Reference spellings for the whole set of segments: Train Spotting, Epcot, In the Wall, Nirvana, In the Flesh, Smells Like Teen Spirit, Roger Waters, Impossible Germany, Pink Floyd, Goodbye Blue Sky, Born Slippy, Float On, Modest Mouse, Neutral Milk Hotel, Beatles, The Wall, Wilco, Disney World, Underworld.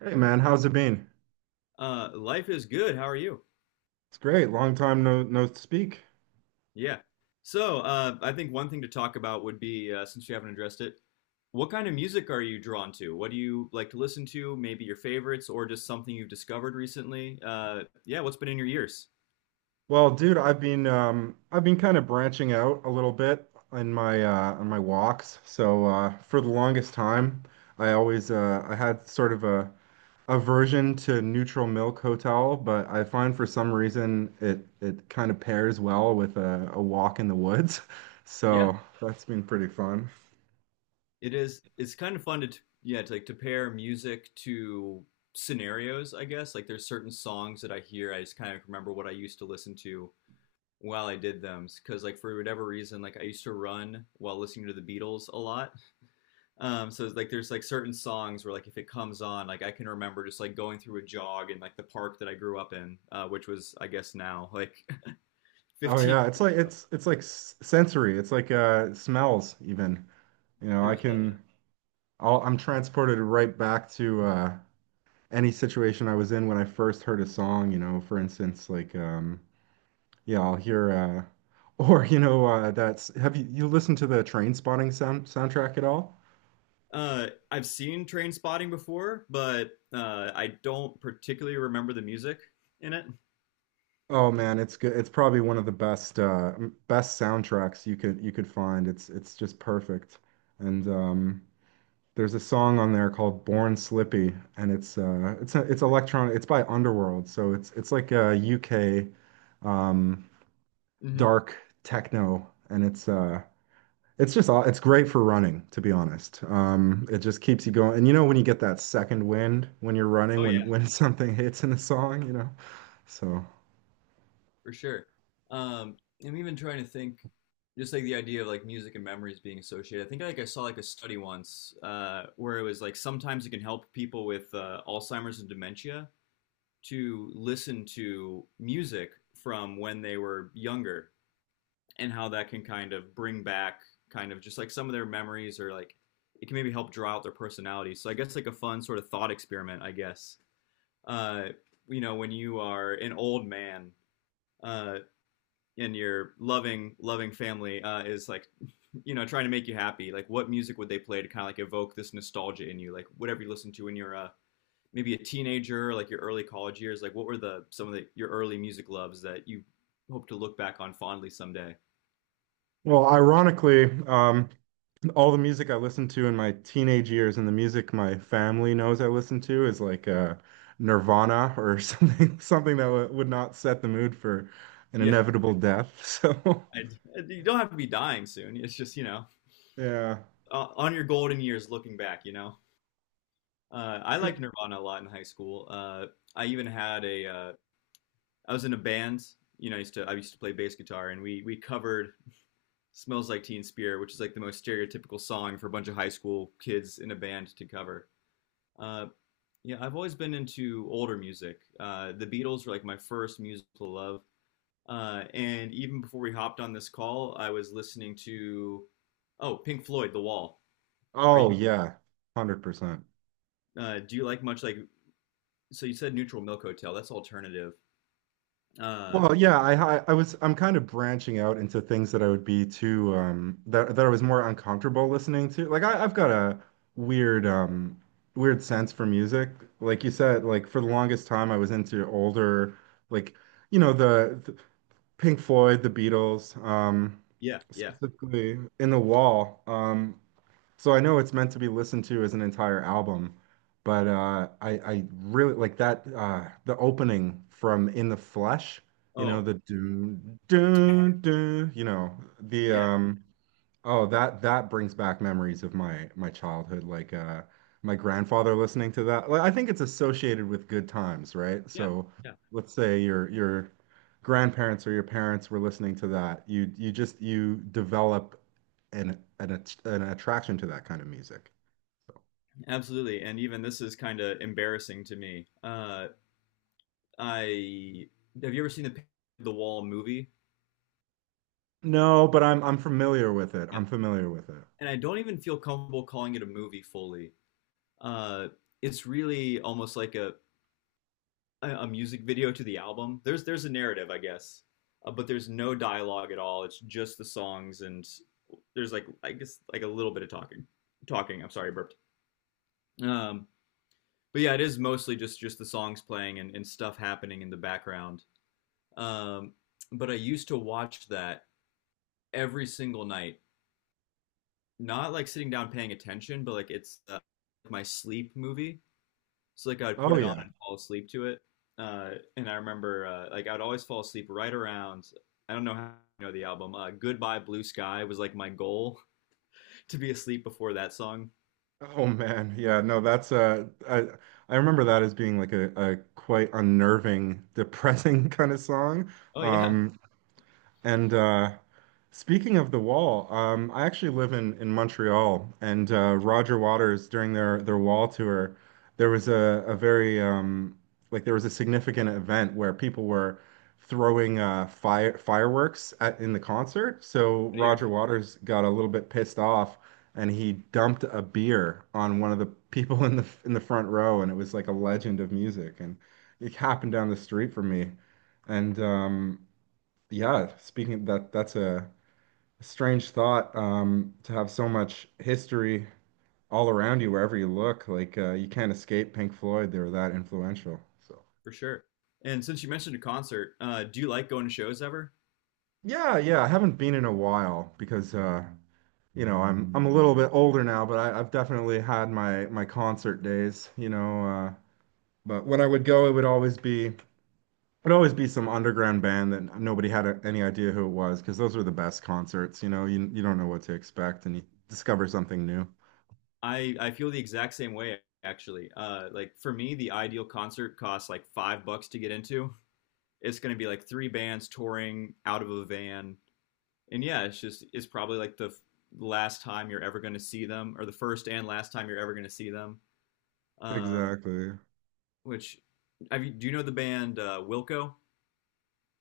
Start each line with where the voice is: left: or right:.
right: Hey man, how's it been?
left: Life is good. How are you?
right: It's great. Long time no speak.
left: Yeah. So, I think one thing to talk about would be, since you haven't addressed it, what kind of music are you drawn to? What do you like to listen to? Maybe your favorites or just something you've discovered recently? Yeah, what's been in your ears?
right: Well, dude, I've been kind of branching out a little bit in my on my walks. So for the longest time, I had sort of a aversion to Neutral Milk Hotel, but I find for some reason it kind of pairs well with a walk in the woods.
left: Yeah,
right: So that's been pretty fun.
left: it is. It's kind of fun to, yeah, to like to pair music to scenarios, I guess. Like there's certain songs that I hear, I just kind of remember what I used to listen to while I did them. Because like for whatever reason, like I used to run while listening to the Beatles a lot. So like there's like certain songs where like if it comes on, like I can remember just like going through a jog in like the park that I grew up in, which was I guess now like
right: Oh
left: 15.
right: yeah, it's like s sensory. It's like smells even. You know,
left: There's
right: I'm transported right back to any situation I was in when I first heard a song. You know, for instance, like yeah, I'll hear or you know that's have you listened to the Train Spotting sound soundtrack at all?
left: I've seen Train Spotting before, but I don't particularly remember the music in it.
right: Oh man, it's good. It's probably one of the best soundtracks you could find. It's just perfect. And there's a song on there called "Born Slippy," and it's electronic. It's by Underworld, so it's like a UK. um
left: Hmm.
right: dark techno, and it's great for running, to be honest. It just keeps you going, and you know when you get that second wind when you're running
left: Oh
right: when
left: yeah,
right: when something hits in a song, you know. So,
left: for sure. Um, I'm even trying to think, just like the idea of like music and memories being associated. I think like I saw like a study once where it was like sometimes it can help people with Alzheimer's and dementia to listen to music from when they were younger and how that can kind of bring back kind of just like some of their memories, or like it can maybe help draw out their personality. So I guess like a fun sort of thought experiment, I guess. Uh, you know, when you are an old man uh, and your loving family is like, you know, trying to make you happy, like what music would they play to kind of like evoke this nostalgia in you, like whatever you listen to when you're maybe a teenager, like your early college years, like what were the some of the your early music loves that you hope to look back on fondly someday?
right: well, ironically, all the music I listened to in my teenage years and the music my family knows I listen to is like Nirvana or something that w would not set the mood for an
left: Yeah,
right: inevitable death so.
left: I, you don't have to be dying soon. It's just, you know,
right: Yeah,
left: on your golden years looking back, you know. I
right: yeah.
left: liked Nirvana a lot in high school. I even had a I was in a band, you know, I used to play bass guitar, and we covered Smells Like Teen Spirit, which is like the most stereotypical song for a bunch of high school kids in a band to cover. Uh, Yeah, I've always been into older music. The Beatles were like my first musical love. And even before we hopped on this call, I was listening to oh Pink Floyd, The Wall. Are
right: Oh
left: you
right: yeah. 100%.
left: Do you like much like, so you said Neutral Milk Hotel? That's alternative. Uh,
right: Well, yeah, I'm kind of branching out into things that I would be too that I was more uncomfortable listening to. Like I've got a weird um weird sense for music. Like you said, like for the longest time I was into older, like the Pink Floyd, the Beatles,
left: yeah, yeah.
right: specifically In the Wall. So I know it's meant to be listened to as an entire album, but I really like that the opening from In the Flesh, you know
left: Oh,
right: the do do do, you know the,
left: yeah,
right: oh, that brings back memories of my childhood. Like my grandfather listening to that. Like I think it's associated with good times, right?
left: yeah,
right: So
left: yeah.
right: let's say your grandparents or your parents were listening to that. You just you develop an attraction to that kind of music.
left: Absolutely. And even this is kind of embarrassing to me. I Have you ever seen the Pink- Floyd The Wall movie?
right: No, but I'm familiar with it.
left: Yeah.
right: I'm familiar with it.
left: And I don't even feel comfortable calling it a movie fully. Uh, it's really almost like a music video to the album. There's a narrative, I guess, but there's no dialogue at all. It's just the songs, and there's like I guess like a little bit of talking. Talking. I'm sorry, I burped. Um, but yeah, it is mostly just the songs playing, and stuff happening in the background. Um, but I used to watch that every single night, not like sitting down paying attention, but like it's my sleep movie. So like I'd put
right: Oh
left: it on
right: yeah.
left: and fall asleep to it. Uh, and I remember like I'd always fall asleep right around, I don't know how, you know the album. Goodbye Blue Sky was like my goal to be asleep before that song.
right: Oh man, yeah, no, that's I remember that as being like a quite unnerving, depressing kind of song.
left: Oh yeah,
right: Um, and speaking of the wall, I actually live in Montreal, and Roger Waters during their wall tour, there was a very like there was a significant event where people were throwing fireworks in the concert. So
left: good
right: Roger
left: ear
right: Waters got a little bit pissed off, and he dumped a beer on one of the people in the front row, and it was like a legend of music, and it happened down the street from me, and yeah, speaking of that, that's a strange thought, to have so much history all around you wherever you look. Like you can't escape Pink Floyd. They were that influential. So
left: for sure. And since you mentioned a concert, do you like going to shows ever?
right: yeah, yeah. I haven't been in a while because you know I'm a little bit older now, but I've definitely had my concert days. But when I would go, it'd always be some underground band that nobody had any idea who it was because those were the best concerts. You don't know what to expect, and you discover something new.
left: I feel the exact same way actually. Like for me, the ideal concert costs like $5 to get into. It's going to be like three bands touring out of a van, and yeah, it's just it's probably like the last time you're ever going to see them, or the first and last time you're ever going to see them. Um,
right: Exactly.
left: which have you, do you know the band Wilco?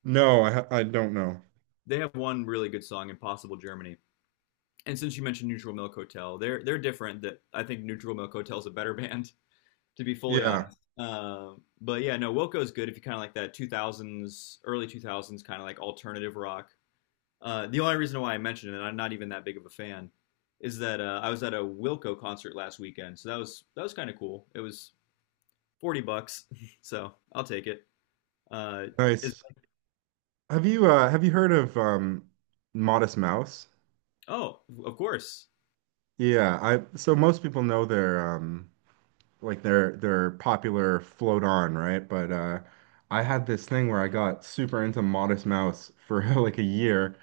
right: No, I don't know.
left: They have one really good song, "Impossible Germany." And since you mentioned Neutral Milk Hotel, they're different. That I think Neutral Milk Hotel is a better band, to be fully
right: Yeah,
left: honest. But yeah, no, Wilco is good if you kind of like that 2000s, early 2000s kind of like alternative rock. The only reason why I mentioned it, and I'm not even that big of a fan, is that I was at a Wilco concert last weekend, so that was kind of cool. It was $40, so I'll take it. Uh, is
right: nice. Have you heard of Modest Mouse?
left: Oh, of course.
right: Yeah, I so most people know their like their popular Float On, right? But I had this thing where I got super into Modest Mouse for like a year.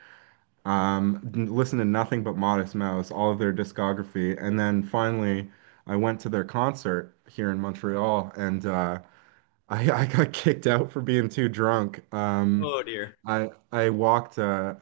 right: Listened to nothing but Modest Mouse, all of their discography, and then finally I went to their concert here in Montreal, and I got kicked out for being too drunk.
left: Oh dear.
right: I I walked uh,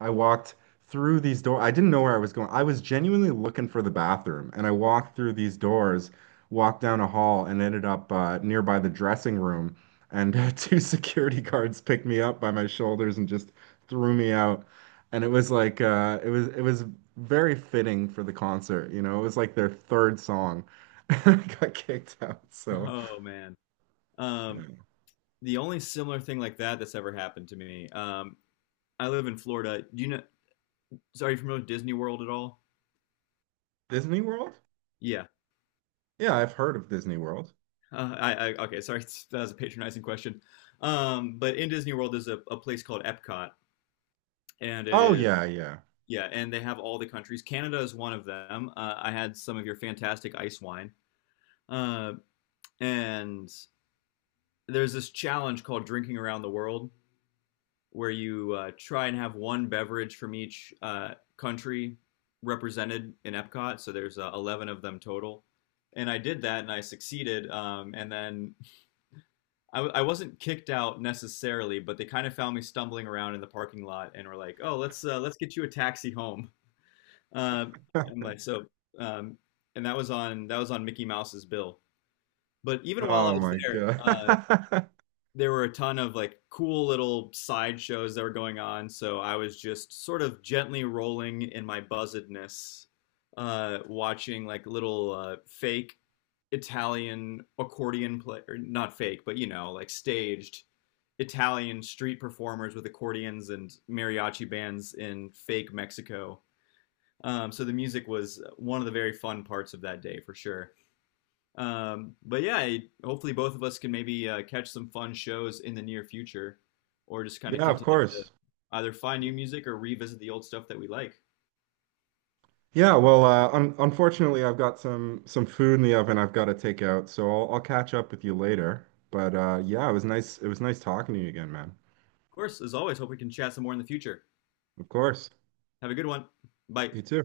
right: I walked through these doors. I didn't know where I was going. I was genuinely looking for the bathroom, and I walked through these doors, walked down a hall, and ended up nearby the dressing room. And two security guards picked me up by my shoulders and just threw me out. And it was like it was very fitting for the concert. You know, it was like their third song. I got kicked out. So.
left: Oh man. Um, the only similar thing like that that's ever happened to me. I live in Florida. Do you know? So are you familiar with Disney World at all?
right: Disney World?
left: Yeah.
right: Yeah, I've heard of Disney World.
left: I okay. Sorry, that was a patronizing question. But in Disney World, there's a place called Epcot, and it
right: Oh
left: is,
right: yeah, yeah.
left: yeah, and they have all the countries. Canada is one of them. I had some of your fantastic ice wine. Uh, and there's this challenge called Drinking Around the World where you try and have one beverage from each country represented in Epcot. So there's 11 of them total. And I did that and I succeeded. And then I wasn't kicked out necessarily, but they kind of found me stumbling around in the parking lot and were like, oh, let's get you a taxi home. Um, and like so, um, and that was on, that was on Mickey Mouse's bill. But even while I
right: Oh
left: was
right: my
left: there,
right: God.
left: there were a ton of like cool little side shows that were going on. So I was just sort of gently rolling in my buzzedness, watching like little fake Italian accordion play, or not fake, but you know, like staged Italian street performers with accordions and mariachi bands in fake Mexico. So the music was one of the very fun parts of that day for sure. But yeah, hopefully both of us can maybe catch some fun shows in the near future, or just kind of
right: Yeah, of
left: continue to
right: course.
left: either find new music or revisit the old stuff that we like.
right: Yeah, well, un unfortunately, I've got some food in the oven I've got to take out, so I'll catch up with you later. But yeah, it was nice. It was nice talking to you again, man.
left: Of course, as always, hope we can chat some more in the future.
right: Of course.
left: Have a good one. Bye.
right: You too.